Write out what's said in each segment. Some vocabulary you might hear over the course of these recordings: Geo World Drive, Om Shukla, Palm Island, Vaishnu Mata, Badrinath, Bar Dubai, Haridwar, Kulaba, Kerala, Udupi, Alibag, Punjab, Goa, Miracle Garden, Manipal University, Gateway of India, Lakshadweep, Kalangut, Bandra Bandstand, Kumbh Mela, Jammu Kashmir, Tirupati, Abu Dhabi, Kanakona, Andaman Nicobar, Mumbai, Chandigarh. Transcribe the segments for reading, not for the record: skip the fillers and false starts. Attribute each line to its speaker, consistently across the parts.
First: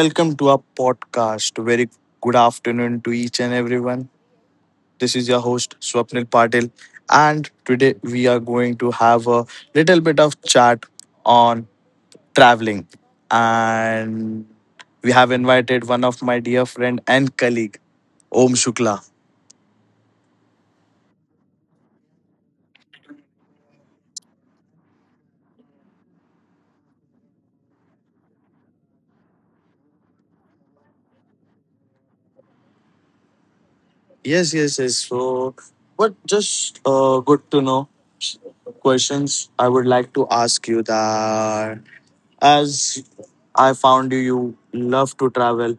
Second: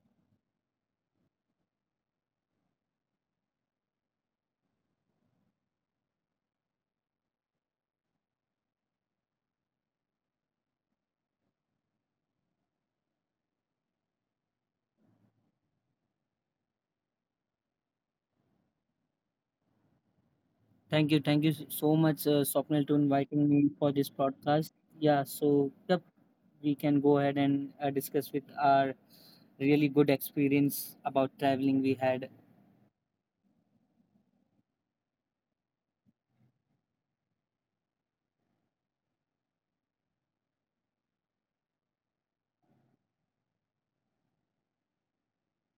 Speaker 1: Welcome to our podcast. Very good afternoon to each and everyone. This is your host Swapnil Patil, and today we are going to have a little bit of chat on traveling. And we have invited one of my dear friend and colleague, Om Shukla.
Speaker 2: Thank you, so much, Swapnil, to inviting me for this podcast. Yeah, so yep, we can go ahead and discuss with our really good experience about traveling we had.
Speaker 1: Yes, yes, yes. So, but just good to know questions I would like to ask you that as I found you, you love to travel.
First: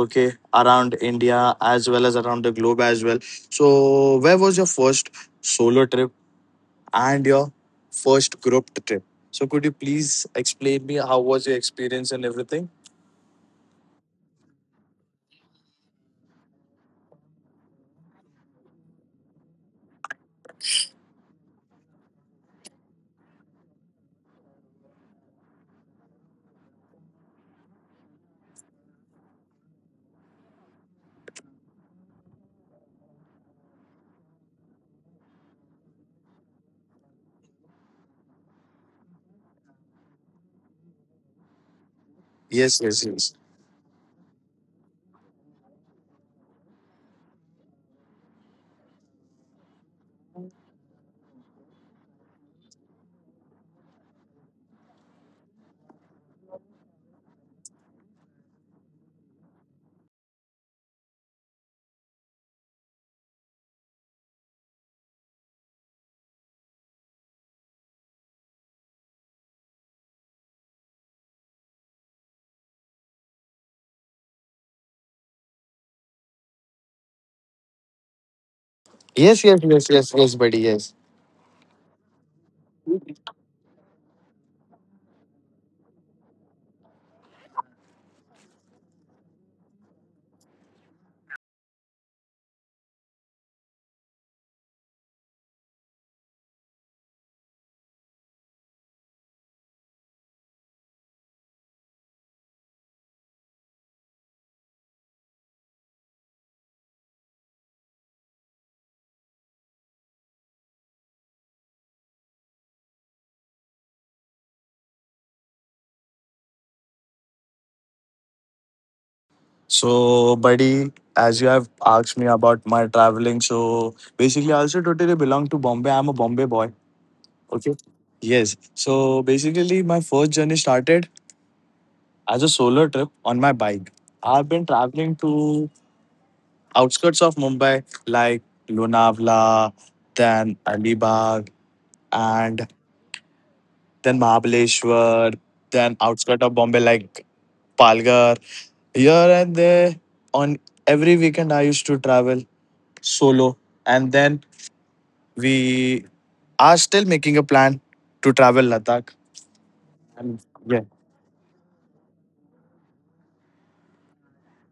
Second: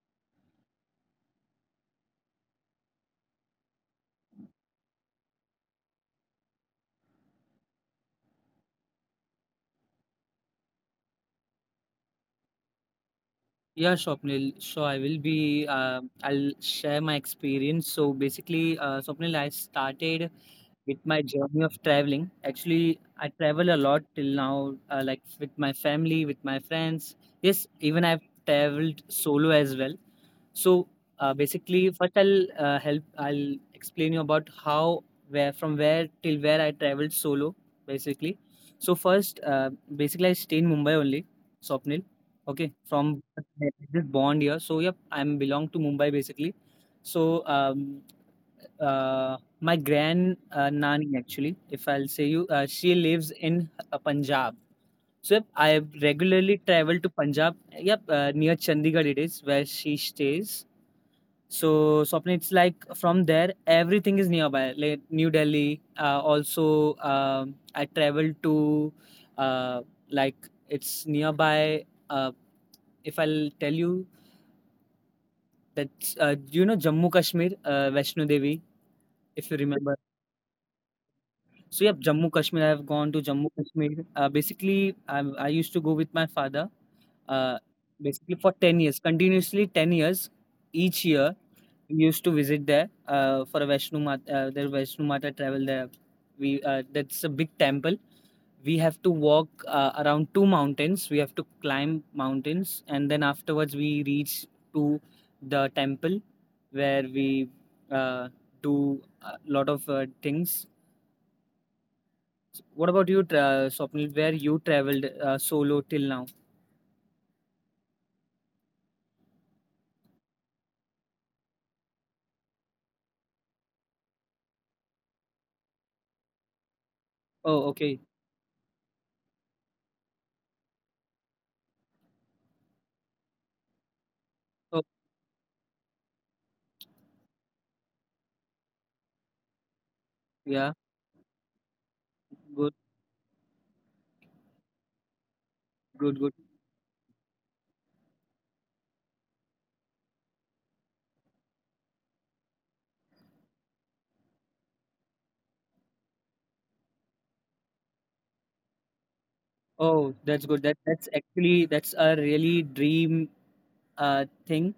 Speaker 1: Okay, around india as well as around the globe as well. So where was your first solo trip and your first group trip? So could you please explain me how was your experience and everything?
Speaker 2: Yeah, Swapnil, sure, I will be. I'll share my experience. So basically, Swapnil, I started with my journey of traveling. Actually, I travel a lot till now, like with my family, with my friends. Yes, even I've traveled solo as well. So, basically, first I'll help. I'll explain you about where, from where till where I traveled solo, basically. So first, basically, I stay in Mumbai only, Swapnil. Okay,
Speaker 1: Yes, yes,
Speaker 2: from
Speaker 1: yes.
Speaker 2: I just born here. So yep, I'm belong to Mumbai basically. So my grand nani actually, if I'll say you, she lives in Punjab. So yep, I regularly travel to Punjab. Yep, near Chandigarh it is where she stays. So Swapnil, it's like from there everything is nearby. Like New Delhi. Also, I traveled to uh, like it's nearby. Uh, if I'll tell you that do you know Jammu Kashmir, Vaishno Devi,
Speaker 1: Yes,
Speaker 2: if you
Speaker 1: yes, yes,
Speaker 2: remember.
Speaker 1: yes, yes, buddy. Yes.
Speaker 2: So yeah, Jammu Kashmir. I have gone to Jammu Kashmir. Basically, I used to go with my father. Uh, basically for 10 years, continuously 10 years each year we used to visit there for a the Vaishnu Mata travel there. We that's a big temple. We have to walk around two mountains. We have to climb mountains, and then afterwards we reach to the temple where we uh, do a lot of things. What about you, Swapnil? Where you traveled solo till now?
Speaker 1: So, buddy, as you have asked me about my traveling, so basically, I also totally belong to Bombay. I'm a Bombay boy.
Speaker 2: Oh,
Speaker 1: Okay.
Speaker 2: okay.
Speaker 1: Yes. So basically, my first journey started as a solo trip on my bike. I've been
Speaker 2: Oh,
Speaker 1: traveling to outskirts of Mumbai like Lonavala, then
Speaker 2: yeah.
Speaker 1: Alibag, and
Speaker 2: Good,
Speaker 1: then Mahabaleshwar, then
Speaker 2: good, good.
Speaker 1: outskirts of Bombay like Palgar. Here and there, on every weekend, I used to travel solo, and then we are still making a plan to travel Ladakh.
Speaker 2: Oh, that's
Speaker 1: And
Speaker 2: good. That
Speaker 1: yeah.
Speaker 2: that's actually that's a really dream thing.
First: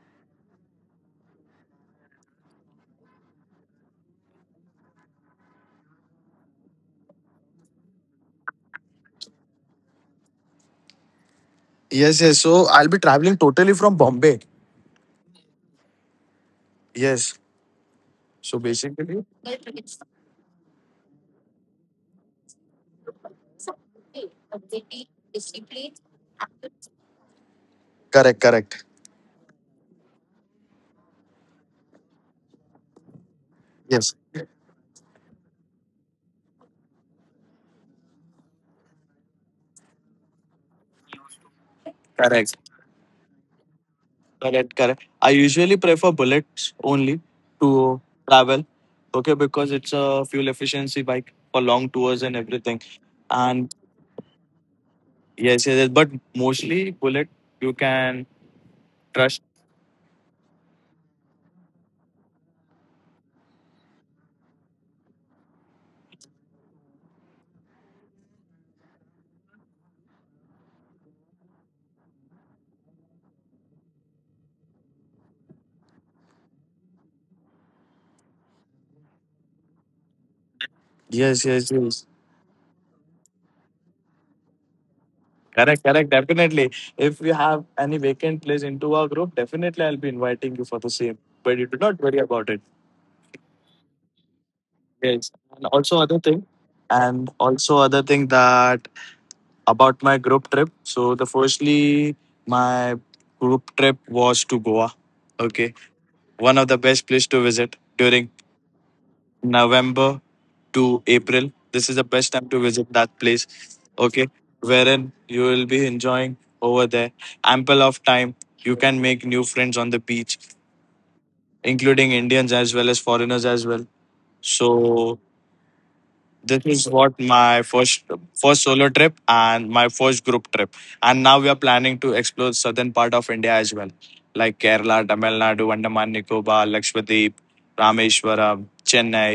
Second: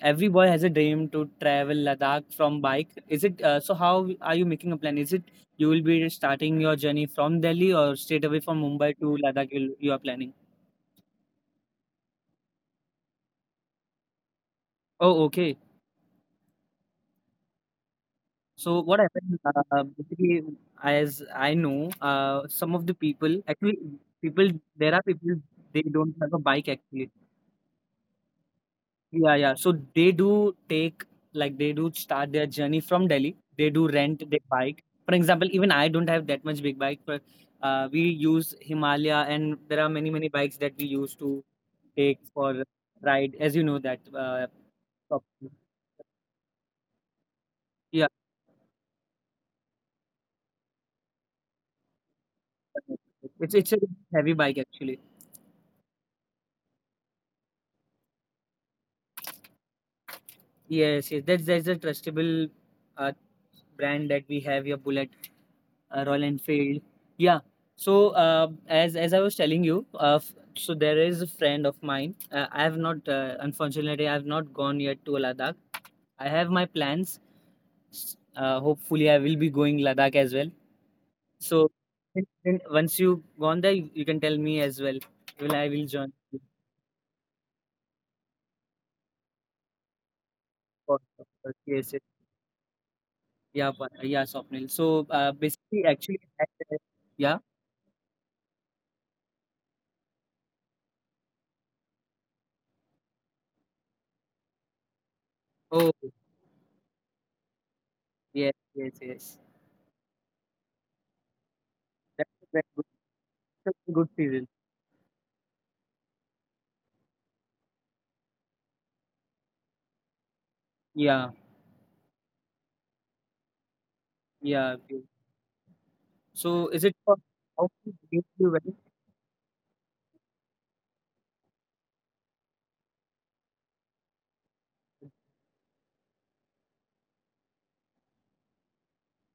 Speaker 2: Every boy has a dream to travel Ladakh from bike. Is it so? How are you making a plan? Is it you will be starting your journey from Delhi or straight away from Mumbai to Ladakh? You are planning.
Speaker 1: Yes, yes. So I'll be traveling totally from Bombay.
Speaker 2: Oh, okay.
Speaker 1: Yes. So
Speaker 2: So what
Speaker 1: basically,
Speaker 2: happened? Basically, as I know, some of the people actually people there are people they don't have a bike actually.
Speaker 1: correct, correct.
Speaker 2: Yeah, yeah. So they do take, like, they do start their journey from Delhi. They do
Speaker 1: Yes.
Speaker 2: rent their bike. For example, even I don't have that much big bike, but we use Himalaya, and there are many bikes that we use to take
Speaker 1: Correct.
Speaker 2: for ride. As you know that,
Speaker 1: Correct, correct.
Speaker 2: top-
Speaker 1: I usually prefer bullets only to
Speaker 2: yeah,
Speaker 1: travel. Okay, because it's a fuel efficiency bike for long tours and everything.
Speaker 2: it's
Speaker 1: And
Speaker 2: a heavy bike actually.
Speaker 1: yes, yes, yes. But mostly bullet you can trust.
Speaker 2: Yes, yes. That's a trustable uh, brand that we have here, Bullet. Royal Enfield. Yeah. So as I was telling you, so there is a friend of mine. I have not, unfortunately, I have not gone yet to Ladakh. I have my plans. S- hopefully, I will be going Ladakh as well.
Speaker 1: Yes,
Speaker 2: So
Speaker 1: yes, yes.
Speaker 2: then once you gone there, you can tell me as well. Will I will
Speaker 1: Correct,
Speaker 2: join
Speaker 1: correct,
Speaker 2: you
Speaker 1: definitely. If you have any vacant place into our group, definitely I'll be inviting you for the
Speaker 2: for-
Speaker 1: same.
Speaker 2: for
Speaker 1: But you do
Speaker 2: TSA.
Speaker 1: not worry about it.
Speaker 2: Yeah, but, Swapnil. So uh,
Speaker 1: Yes. And
Speaker 2: basically,
Speaker 1: also
Speaker 2: actually,
Speaker 1: other
Speaker 2: I-
Speaker 1: thing. And
Speaker 2: yeah.
Speaker 1: also other thing, that about my group trip. So the firstly, my group trip was to Goa. Okay,
Speaker 2: Oh,
Speaker 1: one of the best place to visit during
Speaker 2: yes, yes, yes.
Speaker 1: November to April. This is the
Speaker 2: That's
Speaker 1: best
Speaker 2: a
Speaker 1: time to
Speaker 2: very good,
Speaker 1: visit that place.
Speaker 2: that's a good
Speaker 1: Okay,
Speaker 2: season.
Speaker 1: wherein you will be enjoying over there ample of time. You can make new friends on the beach,
Speaker 2: Yeah.
Speaker 1: including Indians as well as foreigners as well.
Speaker 2: Yeah, okay.
Speaker 1: So this
Speaker 2: So is
Speaker 1: is
Speaker 2: it for
Speaker 1: what my
Speaker 2: how many
Speaker 1: first
Speaker 2: days you
Speaker 1: first
Speaker 2: went?
Speaker 1: solo trip and my first group trip, and now we are planning to explore southern part of india as well, like kerala, tamil nadu, andaman nicobar, lakshadweep, rameshwaram, chennai.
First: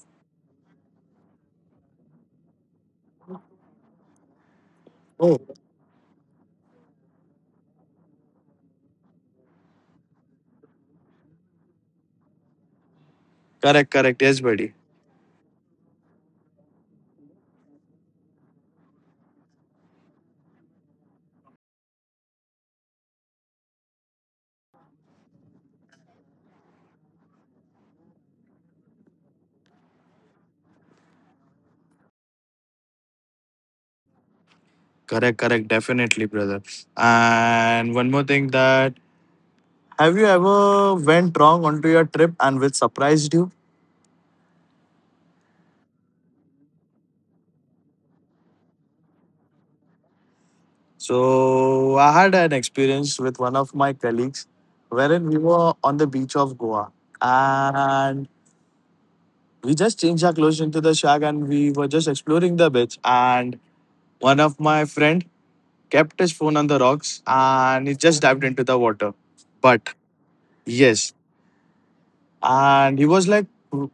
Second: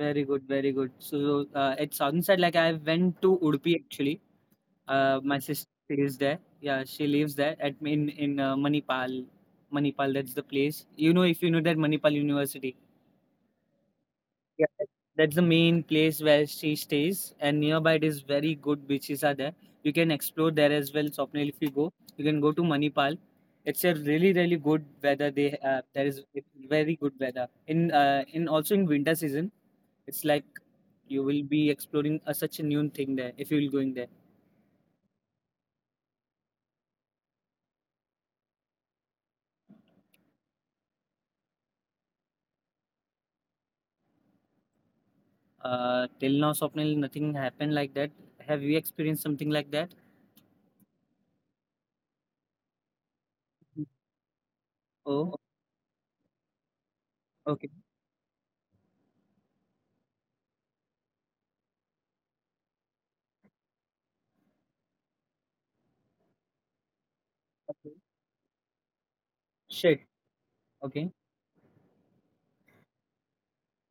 Speaker 2: Very good, very good. So at sunset, like I went to Udupi actually.
Speaker 1: Oh,
Speaker 2: My sister stays there. Yeah, she lives there at in Manipal. Manipal, that's the place. You know, if you know that Manipal University.
Speaker 1: correct, correct, yes, buddy.
Speaker 2: Yeah, that's the main place where she stays, and nearby it is very good beaches are there. You can explore there as well, Swapnil, if you go. You can go to Manipal. It's a really, really good weather. They there is very good weather in also in winter season. It's like you will be exploring such a new thing there if you will going there.
Speaker 1: Correct, correct, definitely, brother. And one more thing, that have you ever went wrong onto your trip and which surprised you?
Speaker 2: Till now, Swapnil, nothing happened like that. Have you experienced something like that?
Speaker 1: So I had an experience with one of my colleagues wherein
Speaker 2: Oh,
Speaker 1: we were on the beach of Goa,
Speaker 2: okay.
Speaker 1: and we just changed our clothes into the shag and we were just exploring the beach, and one of my friend kept his phone on the rocks and he
Speaker 2: Okay.
Speaker 1: just dived into the water. But
Speaker 2: Shit.
Speaker 1: yes,
Speaker 2: Okay,
Speaker 1: and he was like,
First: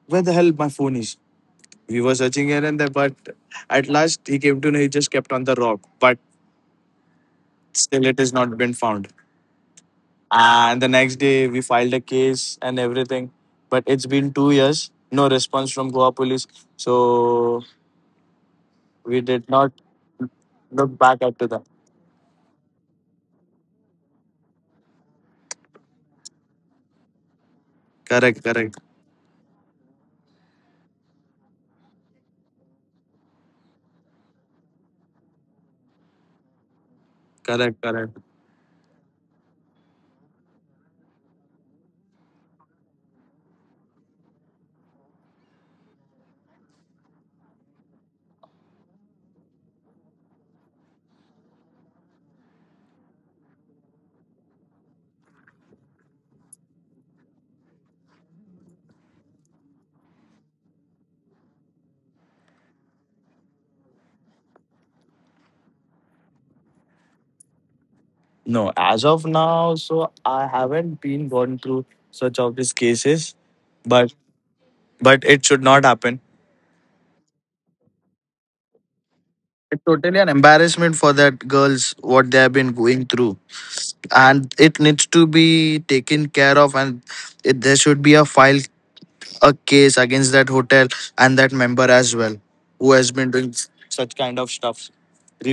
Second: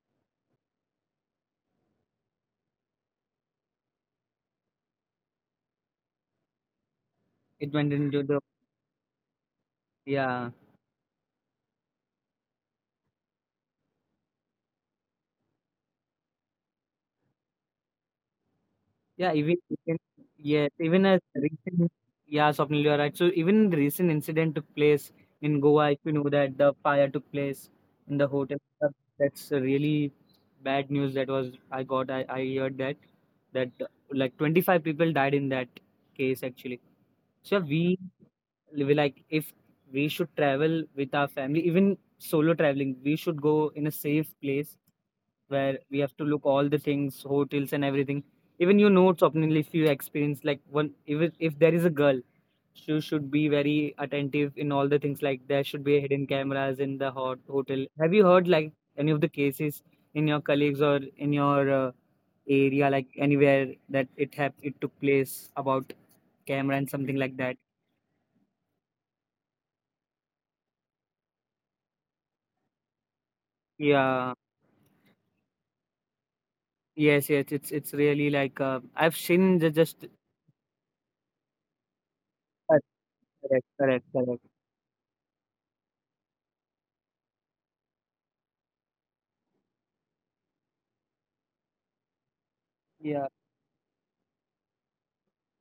Speaker 1: where the hell my phone is? We were searching here and there, but at last he came to know he just kept on the rock, but
Speaker 2: it went
Speaker 1: still it
Speaker 2: into
Speaker 1: has
Speaker 2: the
Speaker 1: not been found.
Speaker 2: yeah.
Speaker 1: Ah, and the next day, we filed a case and everything. But it's been 2 years, no response from Goa police. So we
Speaker 2: Yeah,
Speaker 1: did
Speaker 2: even
Speaker 1: not
Speaker 2: even yes,
Speaker 1: look
Speaker 2: even as
Speaker 1: back up to them.
Speaker 2: recent yeah, Swapnil, you are right. So even the recent incident took place in Goa. If you know that the fire took place in the
Speaker 1: Correct,
Speaker 2: hotel.
Speaker 1: correct,
Speaker 2: That's a really bad news. That was I got. I heard that that uh, like 25 people died in that case actually. So
Speaker 1: correct,
Speaker 2: we
Speaker 1: correct.
Speaker 2: like if we should travel with our family, even solo traveling we should go in a safe place where we have to look all the things, hotels and everything. Even you know Swapnil, if you experience like one if there is a girl, she should be very attentive in all the things, like there should be hidden cameras in the hotel. Have you heard like any of the cases in your colleagues or in your area, like anywhere that it it took place about camera and something like that?
Speaker 1: No, as of now, so I haven't been gone through such of these cases, but
Speaker 2: Yeah,
Speaker 1: but it should not happen.
Speaker 2: yes, yes, it's really like I've seen the
Speaker 1: It's
Speaker 2: just
Speaker 1: totally an embarrassment for that girls what they have been
Speaker 2: correct,
Speaker 1: going through,
Speaker 2: correct, correct, correct.
Speaker 1: and it needs to be taken care of, and it, there should be a file a case against that hotel and that member as well, who has
Speaker 2: Yeah,
Speaker 1: been doing such kind of stuff,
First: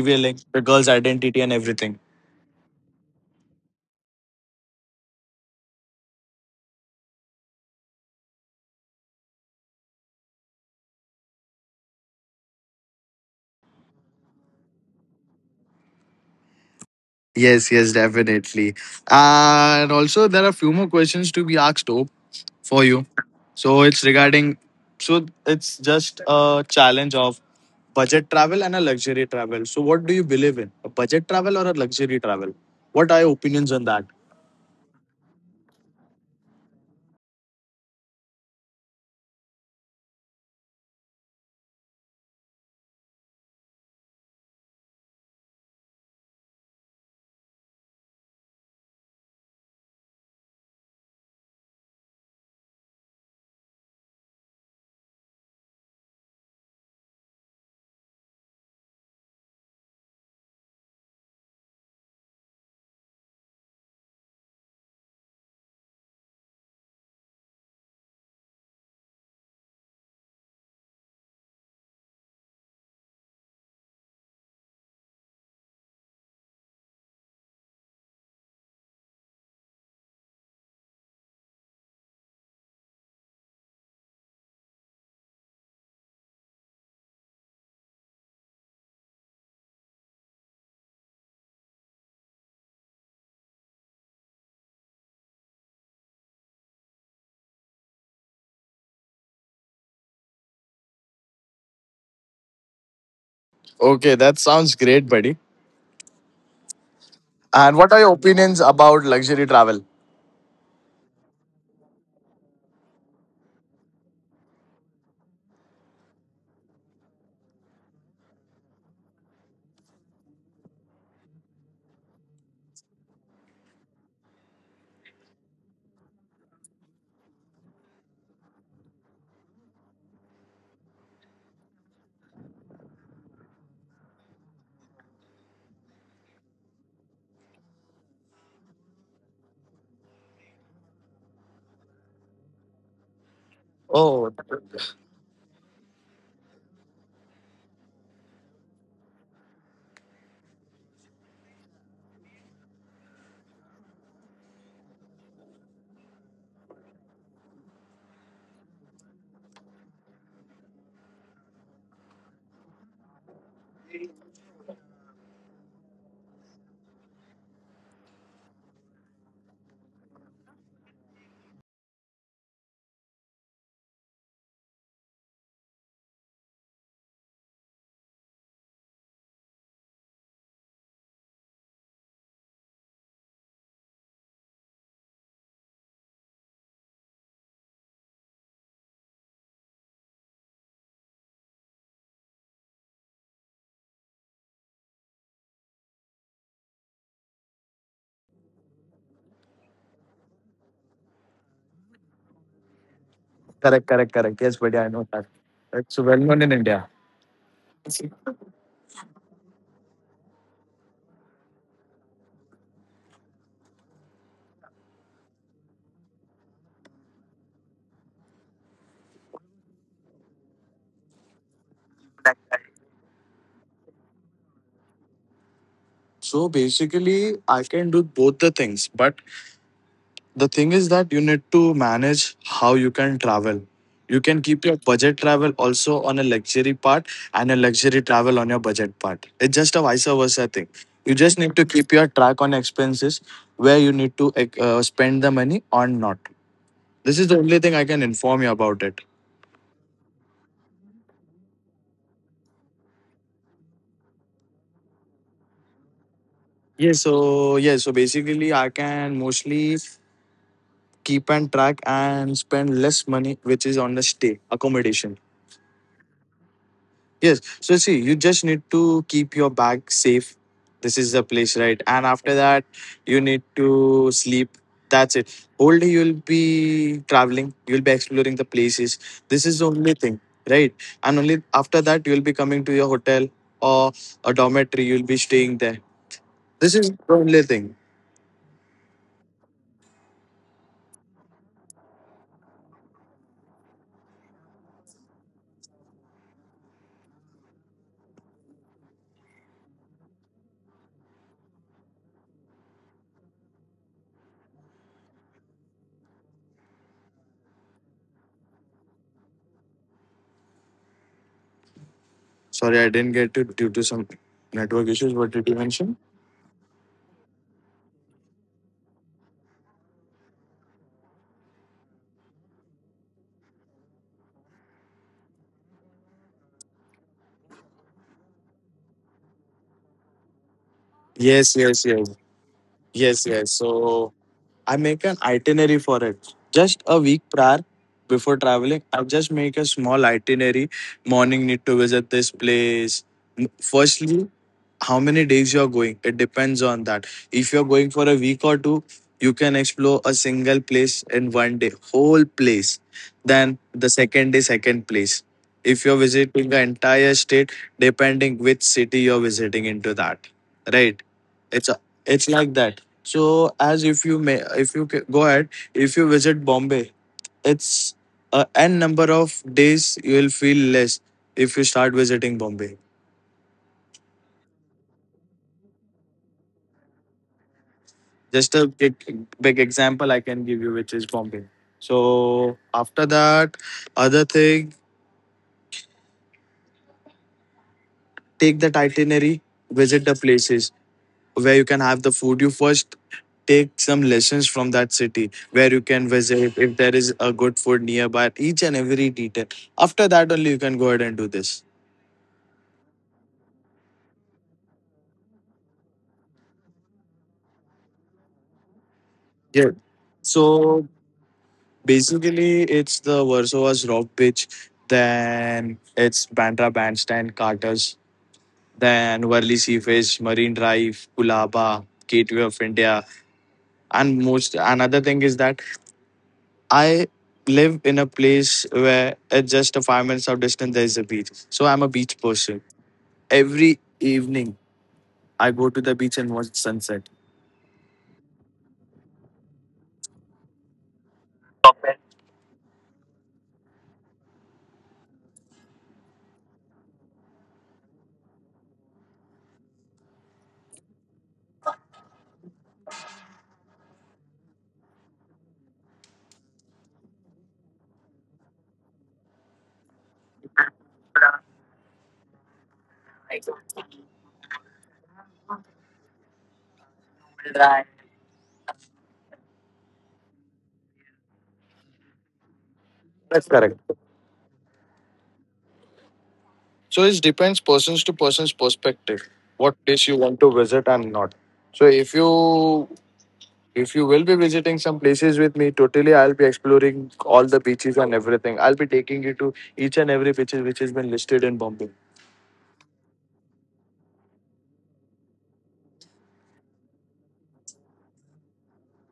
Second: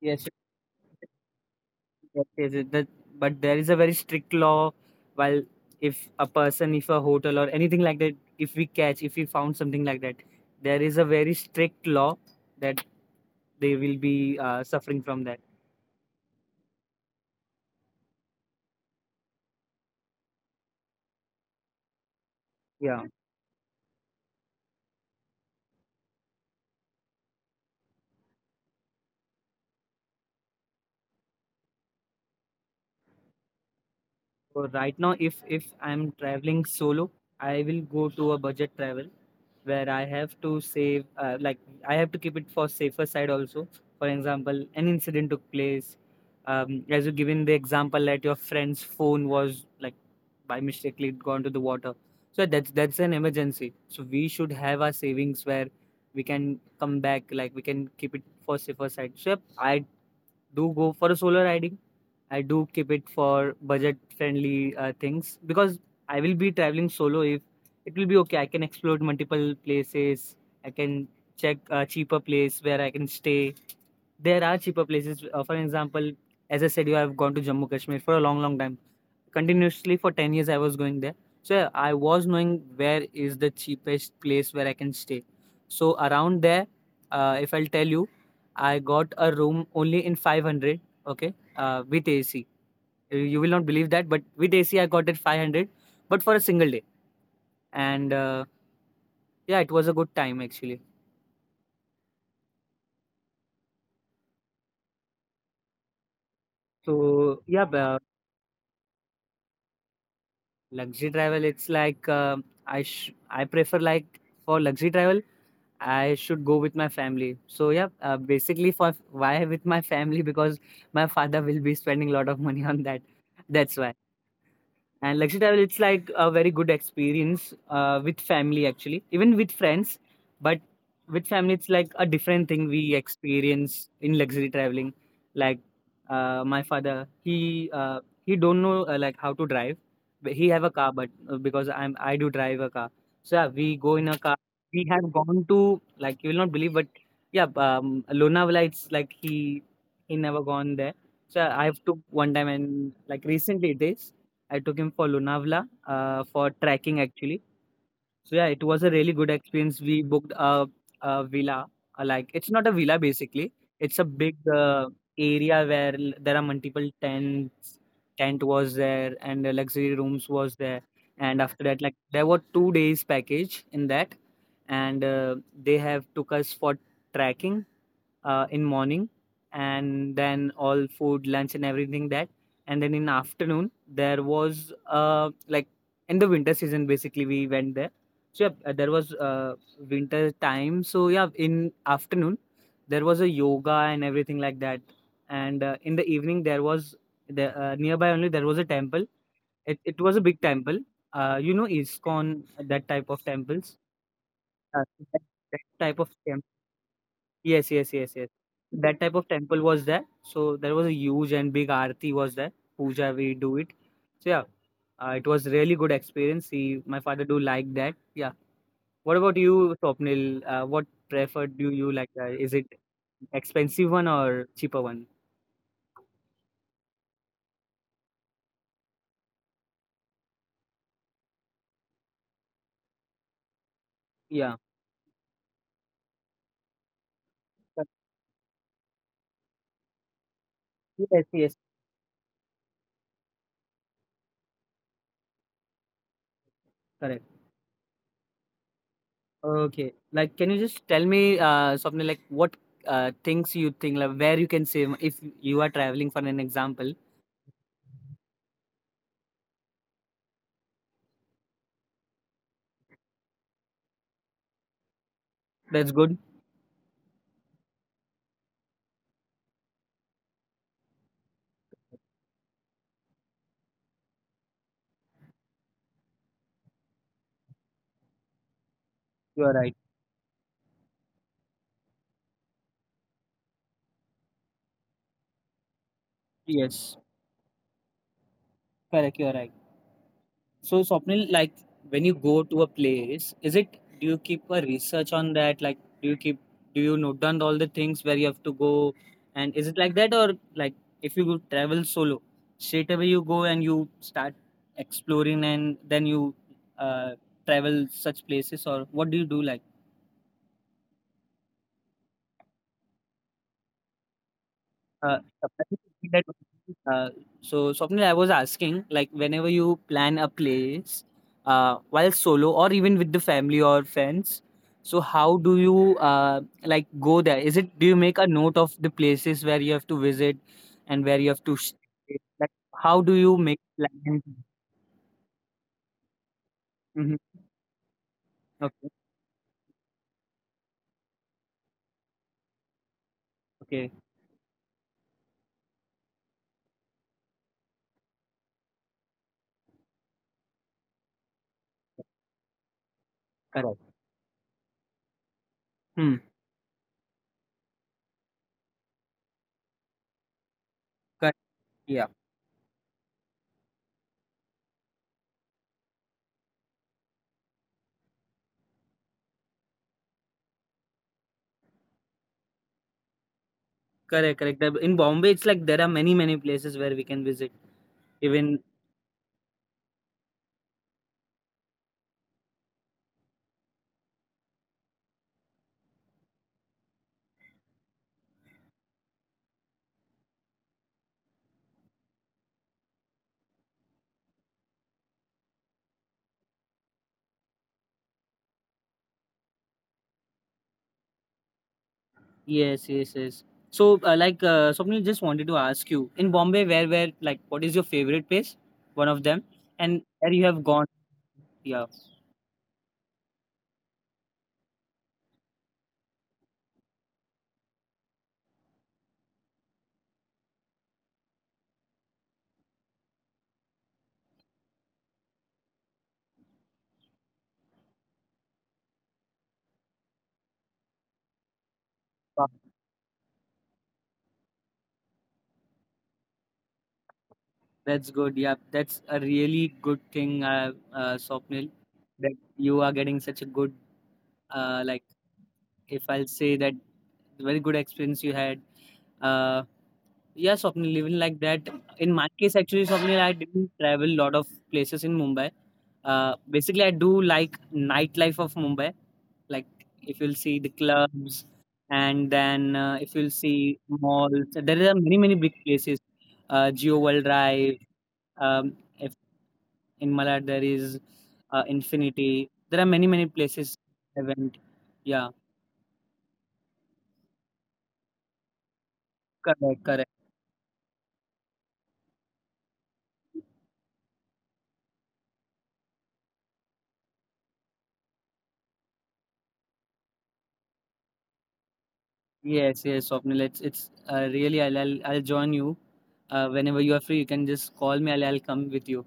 Speaker 2: yes,
Speaker 1: the girl's
Speaker 2: yes,
Speaker 1: identity and everything.
Speaker 2: yes, yes, that, but there is a very strict law. While if a person, if a hotel or anything like that, if we catch, if we found something like that, there is a very strict law that they will be suffering from that.
Speaker 1: Yes, yes, definitely. And also, there are few more questions to be asked, Hope, for you.
Speaker 2: Yeah.
Speaker 1: So it's regarding, so it's just a challenge of budget travel and a luxury travel. So what do you believe in, a budget travel or a luxury travel? What are your opinions on that?
Speaker 2: So right now, if I'm traveling solo, I will go to a budget travel where I have to save, like I have to keep it for safer side also. For example, an incident took place. As you given the example that your friend's phone was like by mistake it gone to the water. So that's an emergency. So we should have our savings where we can come back, like we can keep it for safer side. So I do go for a solo riding. I do keep it for budget friendly things because I will be traveling solo. If it will be okay, I can explore multiple places. I can check a cheaper place where I can stay. There are cheaper places. For example, as I said, you have gone to Jammu Kashmir for a long, long time continuously for 10 years I was going there. So I was knowing where is the cheapest place where I can stay. So around there, if I'll tell you, I got a room only in 500. Okay, with AC, you will not believe that, but with AC I got it 500, but for a single day. And yeah, it was a good time actually.
Speaker 1: Okay, that sounds great, buddy.
Speaker 2: So yeah
Speaker 1: And
Speaker 2: b-
Speaker 1: what are
Speaker 2: uh,
Speaker 1: your opinions about luxury travel?
Speaker 2: luxury travel, it's like I sh- I prefer like for luxury travel I should go with my family. So yeah, basically for why with my family because my father will be spending a lot of money on that. That's why. And luxury travel, it's like a very good experience with family, actually, even with friends. But with family, it's like a different thing we experience in luxury traveling. Like my father, he don't know like how to drive. But he have a car, but because I do drive a car, so yeah, we go in a
Speaker 1: Oh,
Speaker 2: car. We have gone to like you will not believe, but yeah, Lonavala. It's like he never gone there. So I have took one time and like recently it is. I took him for Lonavala for trekking actually. So yeah, it was a really good experience. We booked a villa. Uh, like it's not a villa basically. It's a big area where there are multiple tents. Tent was there and luxury rooms was there. And after that, like there were 2 days package in that, and they have took us for trekking in morning, and then all food lunch and everything that, and then in afternoon there was like in the winter season basically we went there. So yeah, there was winter time. So yeah, in afternoon there was a yoga and everything like that. And in the evening there was the nearby only there was a temple. It was a big temple, you know iskon that type of temples,
Speaker 1: correct, correct, correct. Yes, buddy, I
Speaker 2: uh,
Speaker 1: know
Speaker 2: that
Speaker 1: that.
Speaker 2: that
Speaker 1: It's
Speaker 2: type of.
Speaker 1: well known in India.
Speaker 2: Yes, yes, yes, yes. That type of temple was there. So there was a huge and big aarti was there. Puja we do it. So yeah, it was really good experience. He, my father do like that. Yeah. What about you, Swapnil? What preferred do you like? Is it expensive one or cheaper one?
Speaker 1: So basically, I can do both the things, but the thing is that you need to manage how you can travel. You can
Speaker 2: Yeah.
Speaker 1: keep your budget travel also on a luxury part, and a
Speaker 2: Uh,
Speaker 1: luxury travel on your budget part. It's just a vice versa thing. You
Speaker 2: yes,
Speaker 1: just need
Speaker 2: yes,
Speaker 1: to keep your track on expenses where you need to spend the money or not. This is
Speaker 2: correct.
Speaker 1: the only thing I can inform you about it.
Speaker 2: Okay. Like, can you just tell me, Swapnil, like what things you think, like where you can save if you are traveling for an
Speaker 1: Yeah,
Speaker 2: example?
Speaker 1: so yeah, so basically I can mostly keep and track and spend less money which is on the stay accommodation.
Speaker 2: That's good.
Speaker 1: Yes. So see, you just need to keep your bag safe. This is the place, right? And after that you need to sleep. That's it. Whole day you'll be traveling, you'll be exploring the places. This
Speaker 2: You are
Speaker 1: is the
Speaker 2: right.
Speaker 1: only thing, right? And only after that you'll be coming to your hotel or a dormitory, you'll be staying there. This is
Speaker 2: Yes.
Speaker 1: the only thing.
Speaker 2: Correct, you're right. So, Swapnil, like when you go to a place, is it do you keep a research on that? Like, do you keep do you note down all the things where you have to go, and is it like that, or like if you go travel solo, straight away you go and you start exploring, and then you uh, travel such places, or what do you do like?
Speaker 1: Sorry, I didn't get it due to some network issues. What did you mention?
Speaker 2: Surprising that uh, so Swapnil, I was asking, like whenever you plan a place, while solo or even with the family or friends, so how do you like go there? Is it do you make a note of the places where you have to visit and where you have
Speaker 1: Yes,
Speaker 2: to
Speaker 1: yes,
Speaker 2: stay?
Speaker 1: yes.
Speaker 2: Like how do
Speaker 1: Yes,
Speaker 2: you
Speaker 1: yes.
Speaker 2: make
Speaker 1: So
Speaker 2: plan?
Speaker 1: I make an itinerary for it. Just a week
Speaker 2: Hmm.
Speaker 1: prior before traveling,
Speaker 2: Okay,
Speaker 1: I just make a small itinerary. Morning need to visit this place.
Speaker 2: okay,
Speaker 1: Firstly, how many days you're going, it depends on that. If you're going for a week or two, you can explore a single place in one day whole place, then the
Speaker 2: correct.
Speaker 1: second day second place. If you're
Speaker 2: Hmm,
Speaker 1: visiting the entire state, depending which city you're visiting into that, right,
Speaker 2: correct.
Speaker 1: it's a,
Speaker 2: Yeah,
Speaker 1: it's like that. So as if you may, if you go ahead, if you visit bombay, it's a n number of days you will feel less if you start visiting bombay.
Speaker 2: correct, correct. In Bombay, it's like there are many, many places where we can visit,
Speaker 1: Just a
Speaker 2: even.
Speaker 1: big, big example I can give you, which is bombay. So after that, other thing, take that itinerary, visit the places where you can have the food. You first take some lessons from that city where you can visit, if there is a good food nearby, each and every detail. After that only you can go ahead and do this.
Speaker 2: Yes, yes, yes. So, Swapnil, just wanted to ask you in Bombay, like, what is your favorite place? One of them,
Speaker 1: Yeah,
Speaker 2: and where you have
Speaker 1: so
Speaker 2: gone? Yeah,
Speaker 1: basically it's the varsova's rock beach, then it's bandra bandstand carters, then Worli Sea, Marine Drive, Kulaba, Gateway of India. And most another thing is that I live in a place where at just a 5 minutes of distance there is a beach. So I'm a beach
Speaker 2: wow,
Speaker 1: person. Every evening I go to the beach and watch sunset.
Speaker 2: that's good. Yeah, that's a really good thing, Swapnil, that you are getting such a good, uh, like, if I'll say that very good experience you had. Uh, Yeah, Swapnil, living like that. In my case, actually, Swapnil, I didn't travel a lot of places in Mumbai. Basically, I do like nightlife of Mumbai. Like, if you'll see the clubs, and then if you'll see malls, there are many, many big places. Geo World Drive, um, if in Malad there is Infinity. There are many, many
Speaker 1: That's correct.
Speaker 2: places I went. Yeah,
Speaker 1: So it depends persons to persons perspective. What
Speaker 2: correct,
Speaker 1: place
Speaker 2: correct.
Speaker 1: you want to visit and not. So if you, if you will be visiting some places with me, totally I'll be exploring all the beaches and everything. I'll be taking you to each and every beaches which has been listed in Bombay.
Speaker 2: Yes, yes, Swapnil. It's really. I'll join you. Whenever you are free, you can just call me. I'll come with you.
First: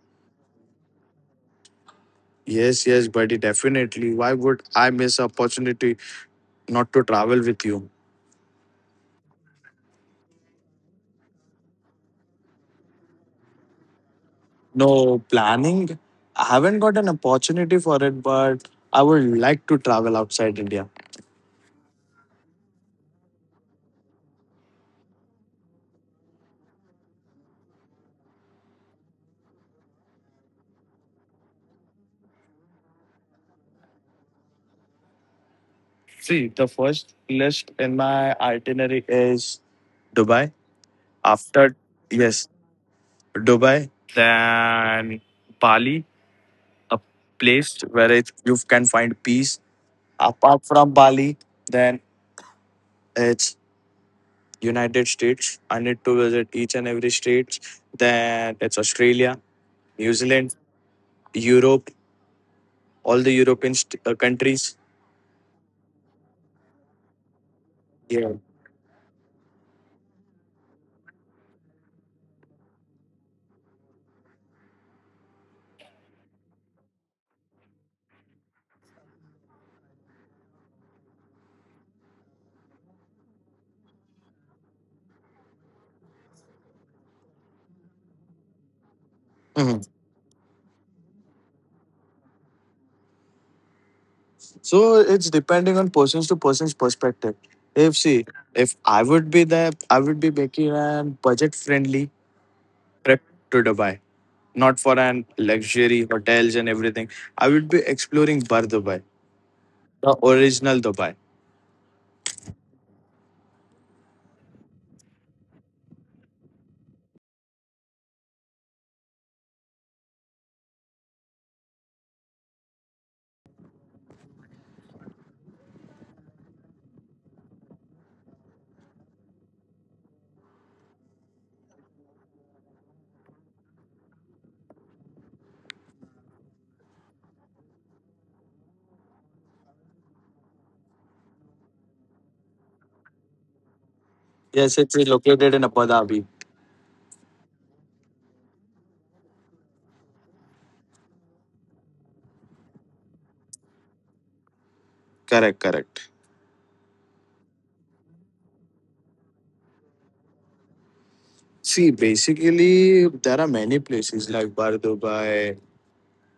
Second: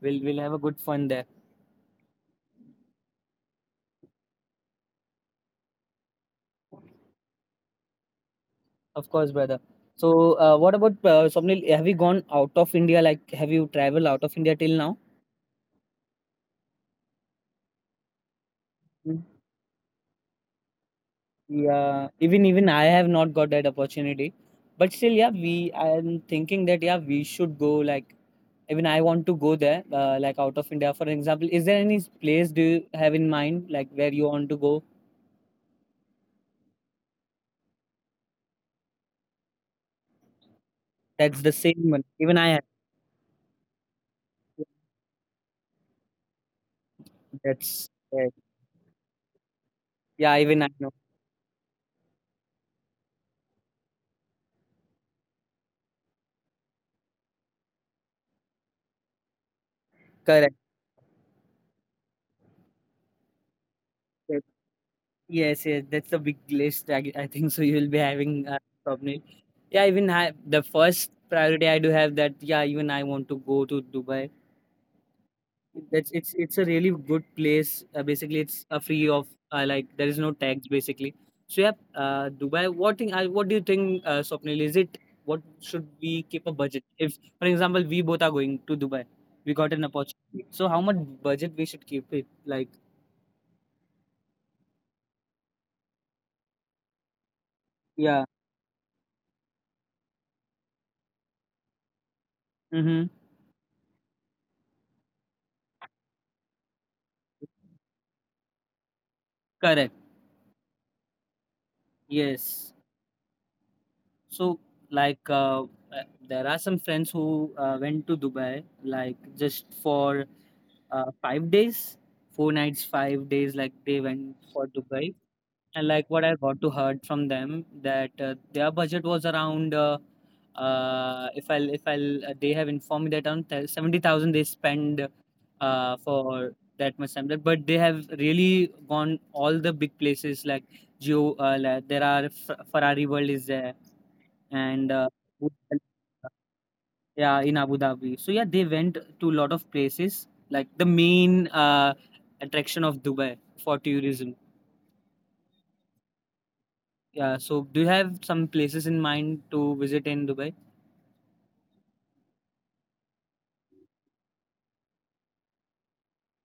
Speaker 2: We'll have a good fun there.
Speaker 1: Yes, yes, buddy, definitely. Why would I miss a opportunity not to travel with you?
Speaker 2: Of course, brother. So, what about Swapnil? Have you gone out of India? Like, have you traveled out of India till now?
Speaker 1: No planning. I haven't got an opportunity for it, but I
Speaker 2: Mm,
Speaker 1: would like to travel outside India.
Speaker 2: yeah, even I have not got that opportunity. But still, yeah, we. I'm thinking that yeah, we should go. Like, even I want to go there. Like out of India, for example. Is there any place do you have in mind? Like where you want to go?
Speaker 1: See, the first list in my itinerary is Dubai.
Speaker 2: That's the same
Speaker 1: After
Speaker 2: one. Even
Speaker 1: yes,
Speaker 2: I.
Speaker 1: Dubai, then Bali, a place
Speaker 2: That's
Speaker 1: where it,
Speaker 2: correct.
Speaker 1: you can find peace.
Speaker 2: Yeah, even
Speaker 1: Apart
Speaker 2: I know.
Speaker 1: from Bali, then it's United States. I need to visit each and every state. Then it's Australia, New
Speaker 2: Correct.
Speaker 1: Zealand, Europe, all the European
Speaker 2: Yes,
Speaker 1: countries.
Speaker 2: yes, yes, that's a big list. I think so. You will be
Speaker 1: Yeah.
Speaker 2: having probably. Yeah, even I, the first priority I do have that. Yeah, even I want to go to Dubai. That's it's a really good place. Basically, it's a free of like there is no tax basically. So yeah, Dubai. What thing? What do you think, Swapnil? Is it what should we keep a budget? If for example we both are going to Dubai, we got an
Speaker 1: Mhm.
Speaker 2: opportunity. So how much budget we should keep it like?
Speaker 1: So it's depending on person's to person's perspective. If
Speaker 2: Yeah.
Speaker 1: see, if I would be there, I would be making a budget friendly
Speaker 2: Mhm.
Speaker 1: trip to Dubai, not for an luxury hotels and everything. I would be exploring Bar Dubai.
Speaker 2: Correct.
Speaker 1: The original Dubai.
Speaker 2: Yes. So like there are some friends who went to Dubai like just for 5 days, 4 nights, 5 days like they went for Dubai. And like what I got to heard from them that their budget was around if I'll they have informed me that around 70,000 they spend for that much time. Like, but they have really gone all the big places like Geo. Like there are Ferrari World is there,
Speaker 1: Yes,
Speaker 2: and
Speaker 1: it's located in Abu Dhabi.
Speaker 2: yeah, in Abu Dhabi. So yeah, they went to a lot of places like the main attraction of Dubai for tourism.
Speaker 1: Correct, correct.
Speaker 2: Yeah. So do you have some places in mind to visit in Dubai?
Speaker 1: See, basically, there are many places like Bar Dubai,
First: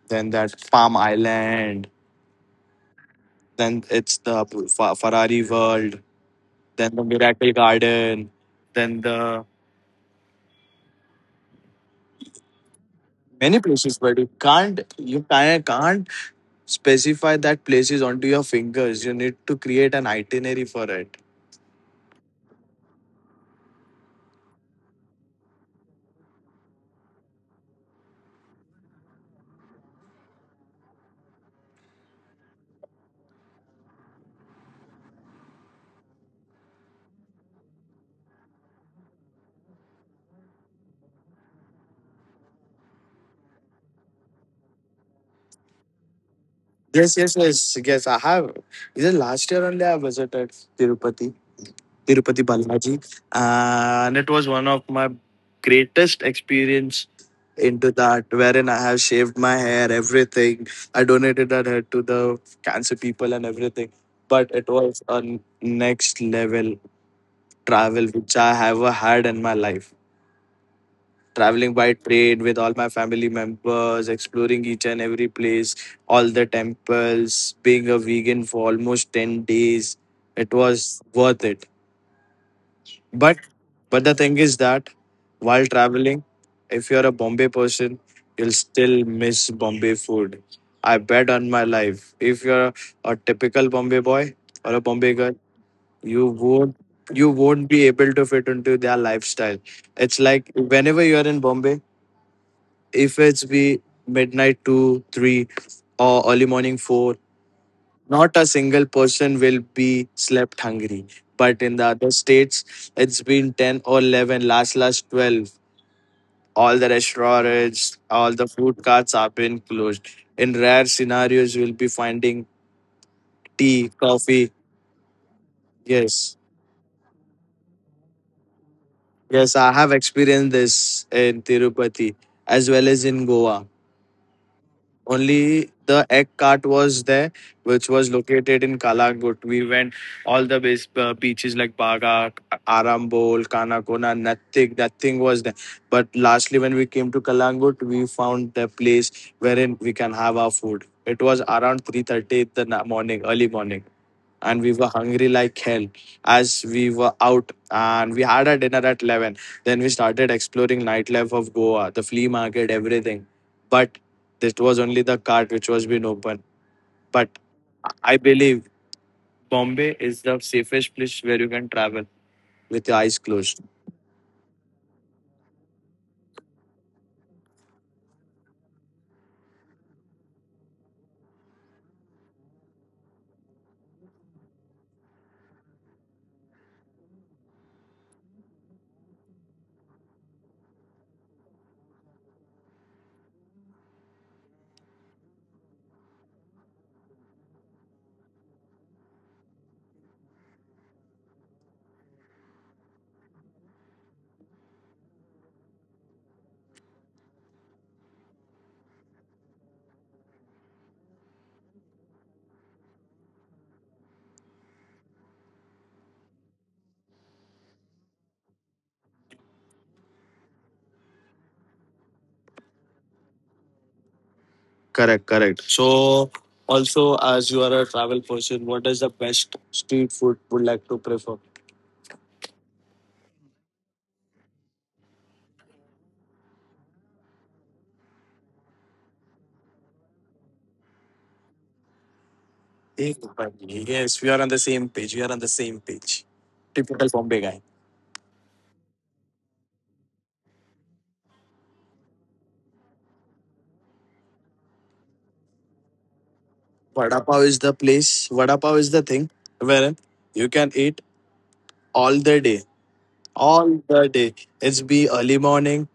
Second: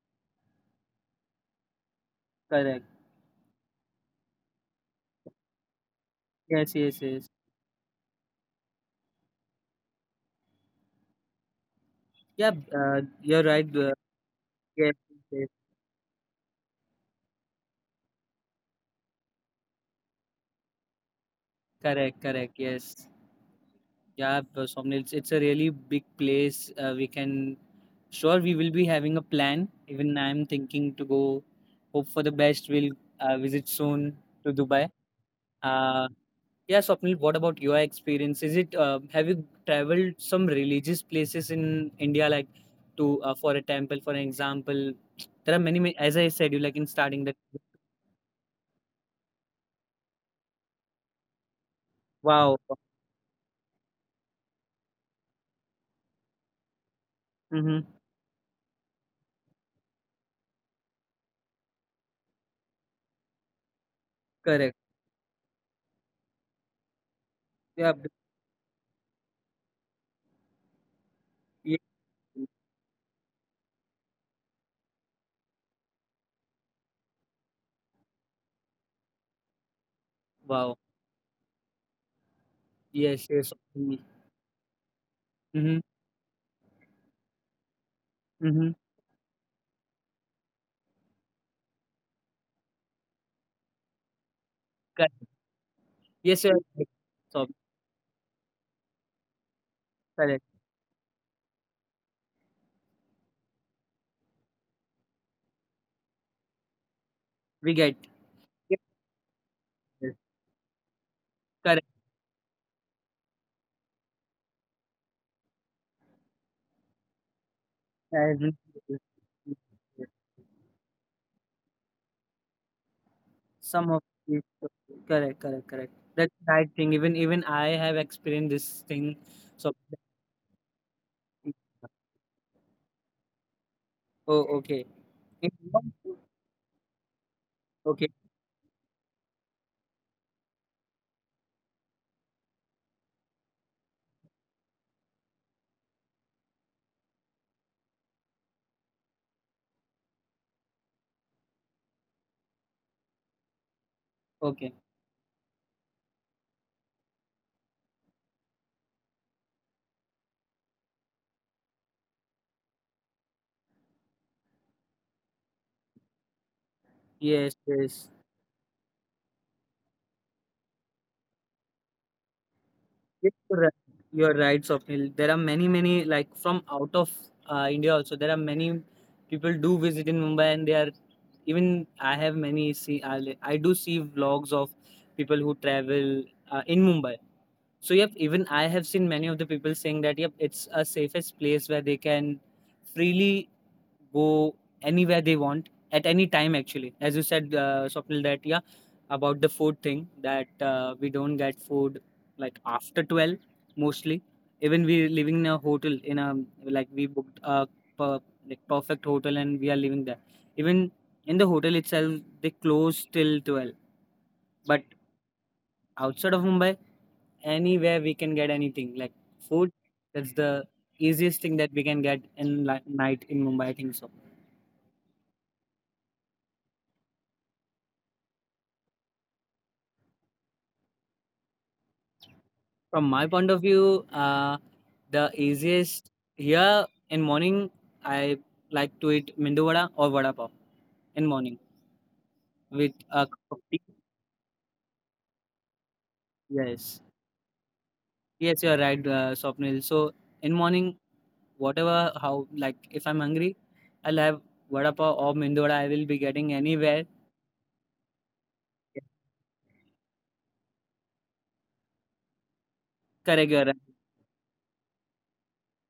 Speaker 1: then that Palm Island,
Speaker 2: Correct.
Speaker 1: then it's the Ferrari World,
Speaker 2: Yes.
Speaker 1: then
Speaker 2: Yes.
Speaker 1: the
Speaker 2: Yes.
Speaker 1: Miracle Garden, then the
Speaker 2: Yeah. You're
Speaker 1: many
Speaker 2: right.
Speaker 1: places, but you can't,
Speaker 2: Yes,
Speaker 1: you
Speaker 2: yes.
Speaker 1: can't specify that places onto your fingers. You need to create an itinerary for it.
Speaker 2: Correct. Correct. Yes. Yeah, Somni, it's a really big place. Sure, we will be having a plan. Even I'm thinking to go, hope for the best. We'll visit soon to Dubai. Uh, yeah, Swapnil, what about your experience? Is it, have you traveled some religious places in India, like to, for a temple, for an example? There are many, many, as I said, you like in
Speaker 1: Yes,
Speaker 2: starting that.
Speaker 1: yes, yes, yes. I have. Is it last year only I visited Tirupati? Tirupati
Speaker 2: Wow.
Speaker 1: Balaji, and it was one of my greatest experience
Speaker 2: Mm-hmm.
Speaker 1: into that, wherein I have shaved my hair, everything. I donated that hair to the cancer people and everything. But it
Speaker 2: Correct.
Speaker 1: was a next level
Speaker 2: Yeah.
Speaker 1: travel
Speaker 2: b-
Speaker 1: which I have had in my life. Traveling
Speaker 2: yeah.
Speaker 1: by train with all my family members, exploring each and every place, all the temples, being a vegan for almost 10 days. It
Speaker 2: Wow.
Speaker 1: was worth it.
Speaker 2: Yes,
Speaker 1: But
Speaker 2: yes. Mm-hmm.
Speaker 1: but the thing is that while traveling, if you're a Bombay person, you'll
Speaker 2: Mm-hmm.
Speaker 1: still miss Bombay food. I bet on my life. If you're a typical Bombay boy or a Bombay girl, you
Speaker 2: Yes, sir.
Speaker 1: won't, you
Speaker 2: So
Speaker 1: won't be able to fit into their lifestyle. It's
Speaker 2: correct.
Speaker 1: like whenever you're in Bombay, if it's be midnight two, three, or early morning four,
Speaker 2: We get
Speaker 1: not a
Speaker 2: yes,
Speaker 1: single person will be
Speaker 2: yes,
Speaker 1: slept hungry. But in the
Speaker 2: correct.
Speaker 1: other states, it's been 10 or 11, last 12. All the restaurants,
Speaker 2: I
Speaker 1: all the
Speaker 2: agree with
Speaker 1: food
Speaker 2: you.
Speaker 1: carts are been closed.
Speaker 2: Yes.
Speaker 1: In rare scenarios, you'll be finding tea,
Speaker 2: Some of it,
Speaker 1: coffee.
Speaker 2: correct, correct, correct. That's
Speaker 1: Yes.
Speaker 2: the right thing. Even even I have experienced this thing.
Speaker 1: Yes, I
Speaker 2: So
Speaker 1: have experienced this in Tirupati as well as in Goa.
Speaker 2: oh okay. It-
Speaker 1: Only the egg cart was there, which
Speaker 2: Okay,
Speaker 1: was located in Kalangut. We went all the base, beaches like Baga, Arambol, Kanakona, nothing was there. But lastly, when we came to Kalangut, we found the place wherein we can have our food. It was around 3:30 in the morning, early morning, and we
Speaker 2: okay.
Speaker 1: were hungry like hell as we were out and we had our dinner at 11. Then we started exploring nightlife of Goa, the flea market, everything. But this was only the cart which was being open. But
Speaker 2: Yes, yes.
Speaker 1: I believe Bombay is the safest place where you can travel with your eyes
Speaker 2: Yes,
Speaker 1: closed.
Speaker 2: you're right, you're right, Swapnil. There are many, many like from out of India also. There are many people do visit in Mumbai, and they are even I have many see I do see vlogs of people who travel in Mumbai. So yep, even I have seen many of the people saying that yep, it's a safest place where they can freely go anywhere they want at any time, actually, as you said, Swapnil, that yeah, about the food thing that we don't get food like after 12 mostly, even we living in a hotel in a like we booked a per, like perfect hotel and we are living there, even in the hotel itself they close till 12, but outside of Mumbai anywhere we can get anything like food. That's the easiest thing that we can get in night in Mumbai I think so.
Speaker 1: Correct, correct. So also, as you are a travel person, what is the best street food would like to prefer?
Speaker 2: From my point of view, the easiest here in morning, I like to eat mendu vada or vada pav in morning with a cup of tea.
Speaker 1: Yes, we are on the same page, we are on the same page.
Speaker 2: Yes,
Speaker 1: Typical Bombay guy.
Speaker 2: yes, you are right, Swapnil. So in morning, whatever how like if I'm hungry, I'll have vada pav or mendu vada. I will be getting anywhere.
Speaker 1: Vada Pav is the place. Vada Pav is the
Speaker 2: Yes,
Speaker 1: thing where you can eat all the day.
Speaker 2: correct, you are right.
Speaker 1: All the day. It's be early morning,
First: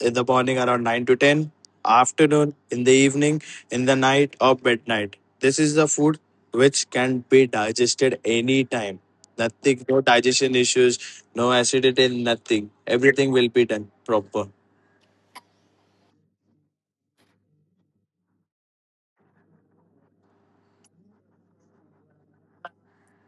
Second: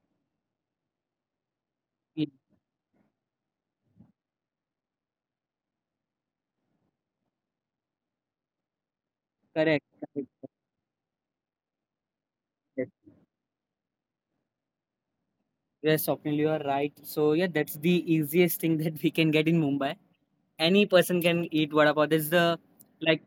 Speaker 1: in the morning around 9 to 10,
Speaker 2: Yes,
Speaker 1: afternoon, in the evening, in the night or midnight. This is the food which can be digested anytime. Nothing,
Speaker 2: correct,
Speaker 1: no
Speaker 2: correct.
Speaker 1: digestion issues, no acidity, nothing.
Speaker 2: Yes,
Speaker 1: Everything will be done proper.
Speaker 2: yes, Swapnil, you are right. So yeah, that's the easiest thing that we can get in Mumbai. Any person can eat vada pav. This the like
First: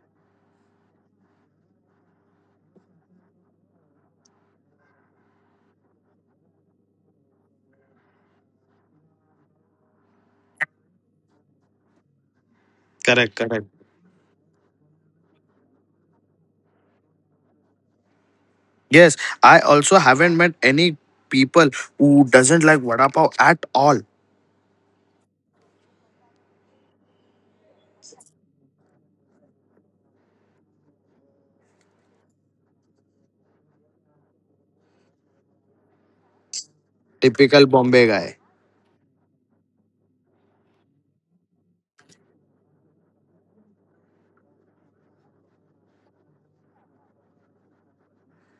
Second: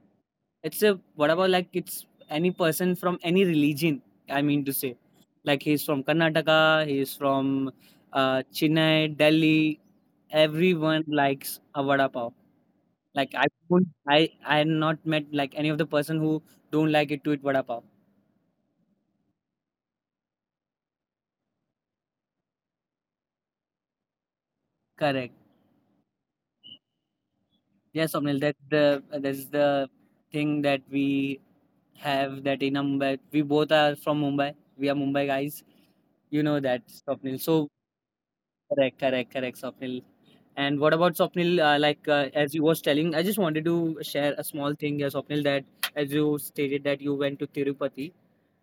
Speaker 2: it's a what about like it's any person from any religion. I mean to say, like he's from Karnataka, he's from Chennai, Delhi. Everyone likes a vada pav. Like
Speaker 1: Correct,
Speaker 2: I,
Speaker 1: correct.
Speaker 2: won't- I have not met like any of the person who don't like it to eat vada pav.
Speaker 1: Yes, I also haven't met any people who doesn't like vada pav at all.
Speaker 2: Correct. Yes, Somnil. That's the thing that we have that in Mumbai. We both are from Mumbai. We are Mumbai guys. You know that, Swapnil.
Speaker 1: Typical
Speaker 2: So
Speaker 1: Bombay guy.
Speaker 2: correct, correct, correct, Swapnil. And what about Swapnil? As you was telling, I just wanted to share a small thing, Swapnil. That as you stated that you went to Tirupati,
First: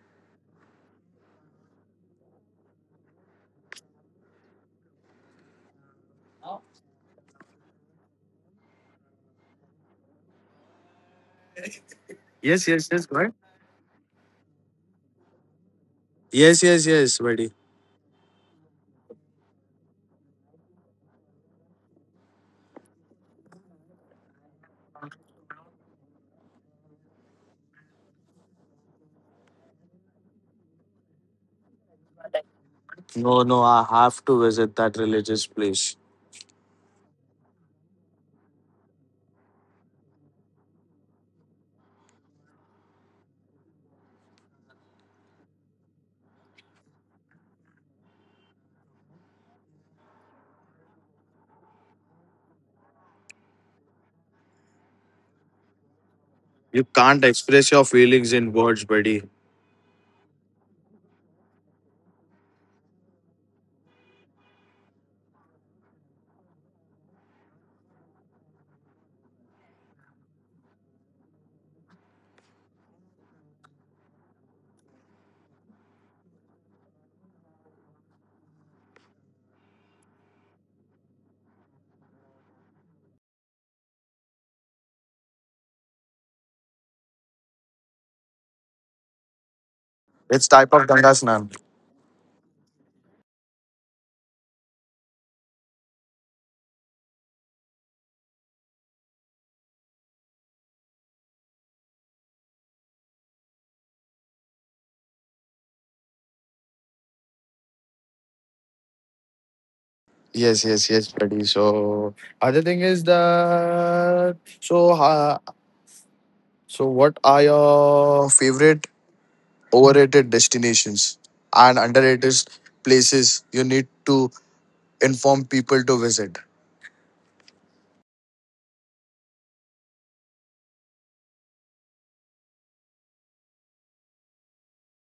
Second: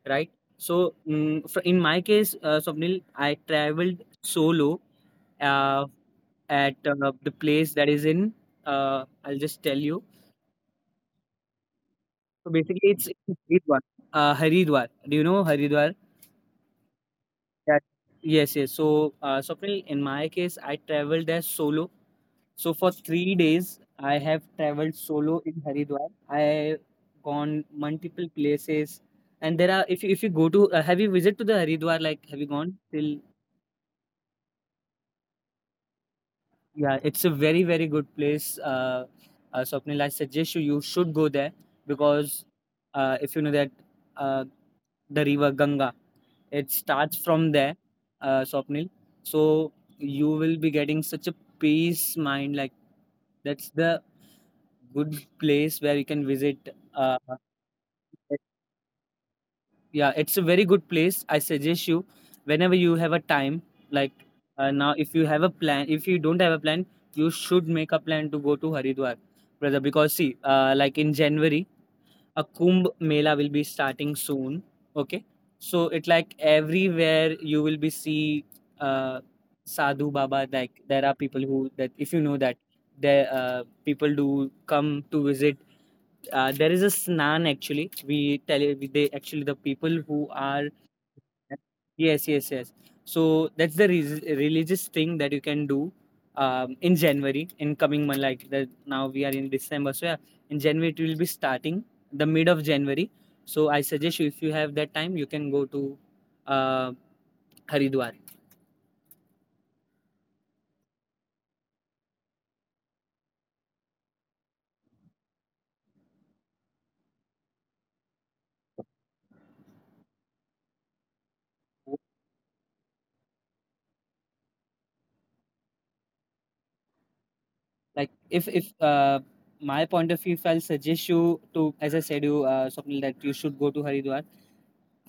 Speaker 2: right? So in my case, Swapnil, I traveled solo uh, at the place that is in. I'll just tell you. So
Speaker 1: Yes,
Speaker 2: basically,
Speaker 1: yes,
Speaker 2: it's
Speaker 1: yes, right?
Speaker 2: in Haridwar. Haridwar. Do you know Haridwar?
Speaker 1: Yes, yes, yes, buddy.
Speaker 2: That yes, yes. So Swapnil, in my case, I traveled there solo. So for 3 days, I have traveled solo in Haridwar. I have gone multiple places, and there are if you go to have you visited to the Haridwar? Like have you gone till?
Speaker 1: No, no, I have to visit that religious place.
Speaker 2: Yeah, it's a very very good place. Swapnil, I suggest you you should go there because if you know that uh, the river Ganga. It starts from there, Swapnil. So you will be getting such a peace mind. Like that's the good place where you can visit.
Speaker 1: You
Speaker 2: Uh,
Speaker 1: can't express your feelings in words, buddy.
Speaker 2: yeah, it's a very good place. I suggest you whenever you have a time. Like now, if you have a plan, if you don't have a plan, you should make a plan to go to Haridwar, brother. Because see, like in January, a Kumbh Mela will be starting soon. Okay, so it like everywhere you will be see uh, Sadhu Baba. Like there are people who that if you know that there people do come to visit there is a snan actually. They actually the people who
Speaker 1: It's
Speaker 2: are
Speaker 1: type of Ganga Snan.
Speaker 2: yes, yes, yes. So that's the religious thing that you can do in January in coming month like that. Now we are in December, so yeah, in January it will be starting the mid of January. So I suggest you if you have that time, you can go to uh, Haridwar.
Speaker 1: Yes, yes, yes, buddy. So other thing is that so what are your favorite overrated destinations and underrated places you need to inform people to visit?
Speaker 2: Like if my point of view if I'll suggest you to as I said you something that you should go to Haridwar.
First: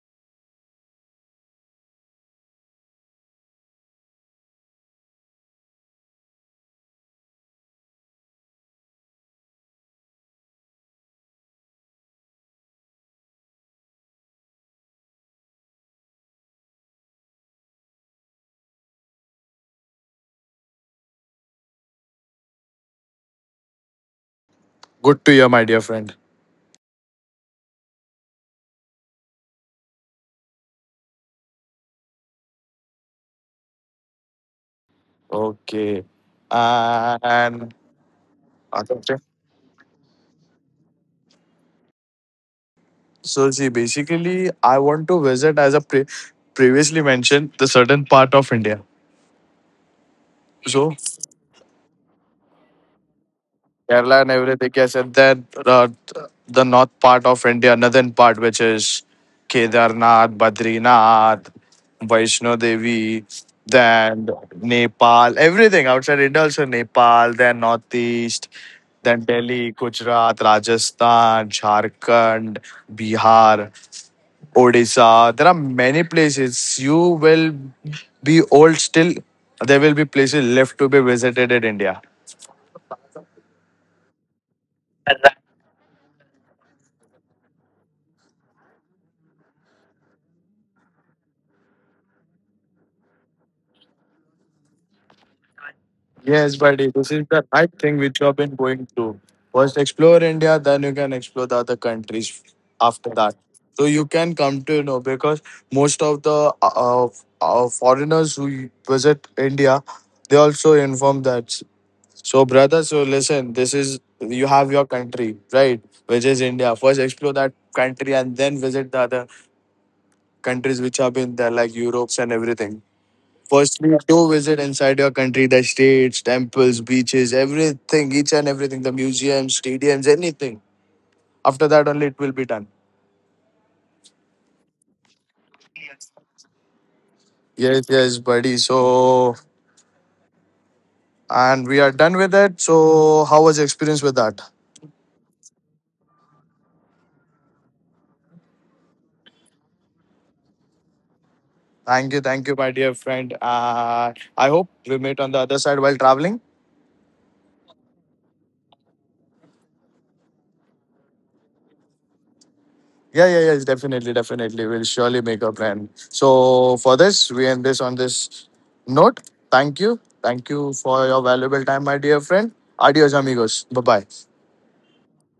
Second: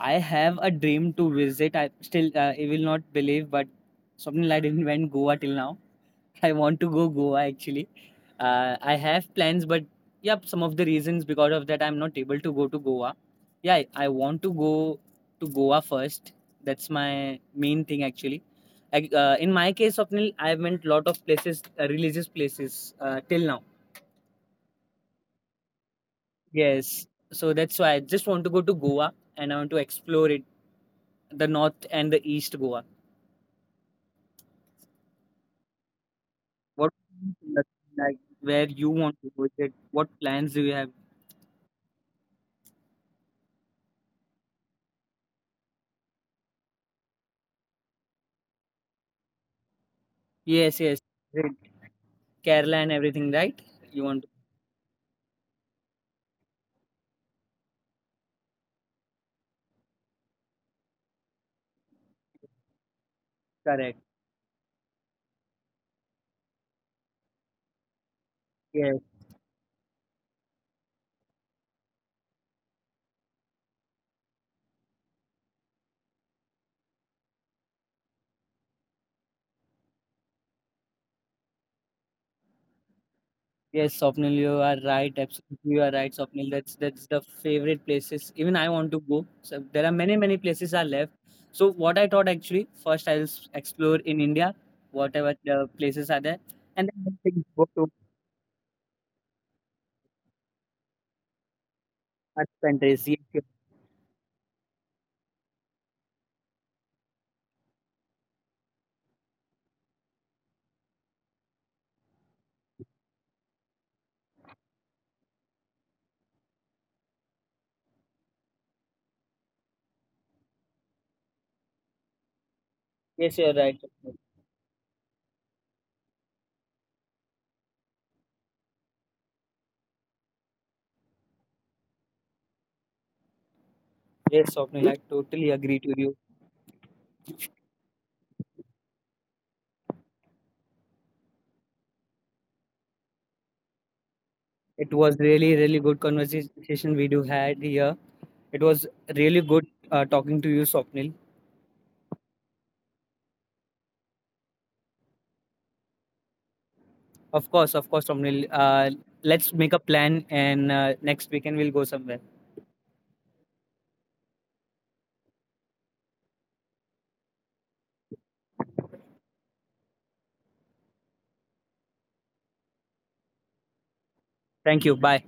Speaker 2: I have a dream to visit. I still, you will not believe, but Swapnil, I didn't went Goa till now. I want to go Goa actually. I have plans, but yep, some of the reasons because of that I'm not able to go to Goa. Yeah, I want to go to Goa first. That's my main thing actually. Like, in my case, Swapnil, I went lot of places, religious places till now.
Speaker 1: Good to hear, my dear friend.
Speaker 2: Yes, so that's why I just want to go to Goa and I want to explore it, the north and the east Goa.
Speaker 1: Okay.
Speaker 2: What
Speaker 1: And
Speaker 2: like where you want
Speaker 1: okay.
Speaker 2: to visit? What plans do you have?
Speaker 1: So see, basically, I want to visit as a previously mentioned the certain part of India.
Speaker 2: Yes,
Speaker 1: So
Speaker 2: yes. Great. Kerala and everything, right? You
Speaker 1: Kerala
Speaker 2: want
Speaker 1: and
Speaker 2: to
Speaker 1: everything. Yes, and then the north part of India, northern part, which is Kedarnath, Badrinath, Vaishno Devi,
Speaker 2: correct.
Speaker 1: then Nepal, everything outside India. Also Nepal, then northeast,
Speaker 2: Yes,
Speaker 1: then Delhi, Gujarat, Rajasthan, Jharkhand, Bihar. Odisha. There are many places. You will be old still. There will be places left to be visited in India.
Speaker 2: yes, Swapnil, you are right. Absolutely, you are right, Swapnil. That's the favorite places. Even I want to go. So there are many, many places are left. So what I thought actually, first I'll explore in India, whatever the places are there,
Speaker 1: Yes, buddy.
Speaker 2: and
Speaker 1: This
Speaker 2: then
Speaker 1: is
Speaker 2: I
Speaker 1: the
Speaker 2: think
Speaker 1: right
Speaker 2: go
Speaker 1: thing
Speaker 2: to
Speaker 1: which you have been going through. First, explore India, then you can explore the other countries
Speaker 2: other
Speaker 1: after
Speaker 2: countries.
Speaker 1: that. So you can come to know because most of the foreigners who visit India, they also inform that. So, brother, so listen, this is you have your country, right? Which is India. First, explore that country and then visit the other countries which have been there, like Europe's and everything.
Speaker 2: Yes, you're right.
Speaker 1: Firstly,
Speaker 2: Swapnil.
Speaker 1: do visit inside your country the states, temples, beaches, everything, each and everything, the museums, stadiums, anything. After that, only it will be done.
Speaker 2: Yes, Swapnil, I totally agree to you.
Speaker 1: Yes, yes, buddy. So, and we are done with it. So, how was your experience with that?
Speaker 2: It was really, really good conversation we do had here. It was really good talking to you, Swapnil.
Speaker 1: Thank you, my dear friend. I hope we meet on the other side while traveling.
Speaker 2: Of course, Swapnil. Let's make a plan and next weekend we'll go somewhere.
Speaker 1: Yeah, yeah, yes, definitely, definitely. We'll surely make a plan. So for this, we end this on this note. Thank you. Thank you for your valuable time, my dear friend. Adios, amigos. Bye bye.
Speaker 2: Thank you. Bye.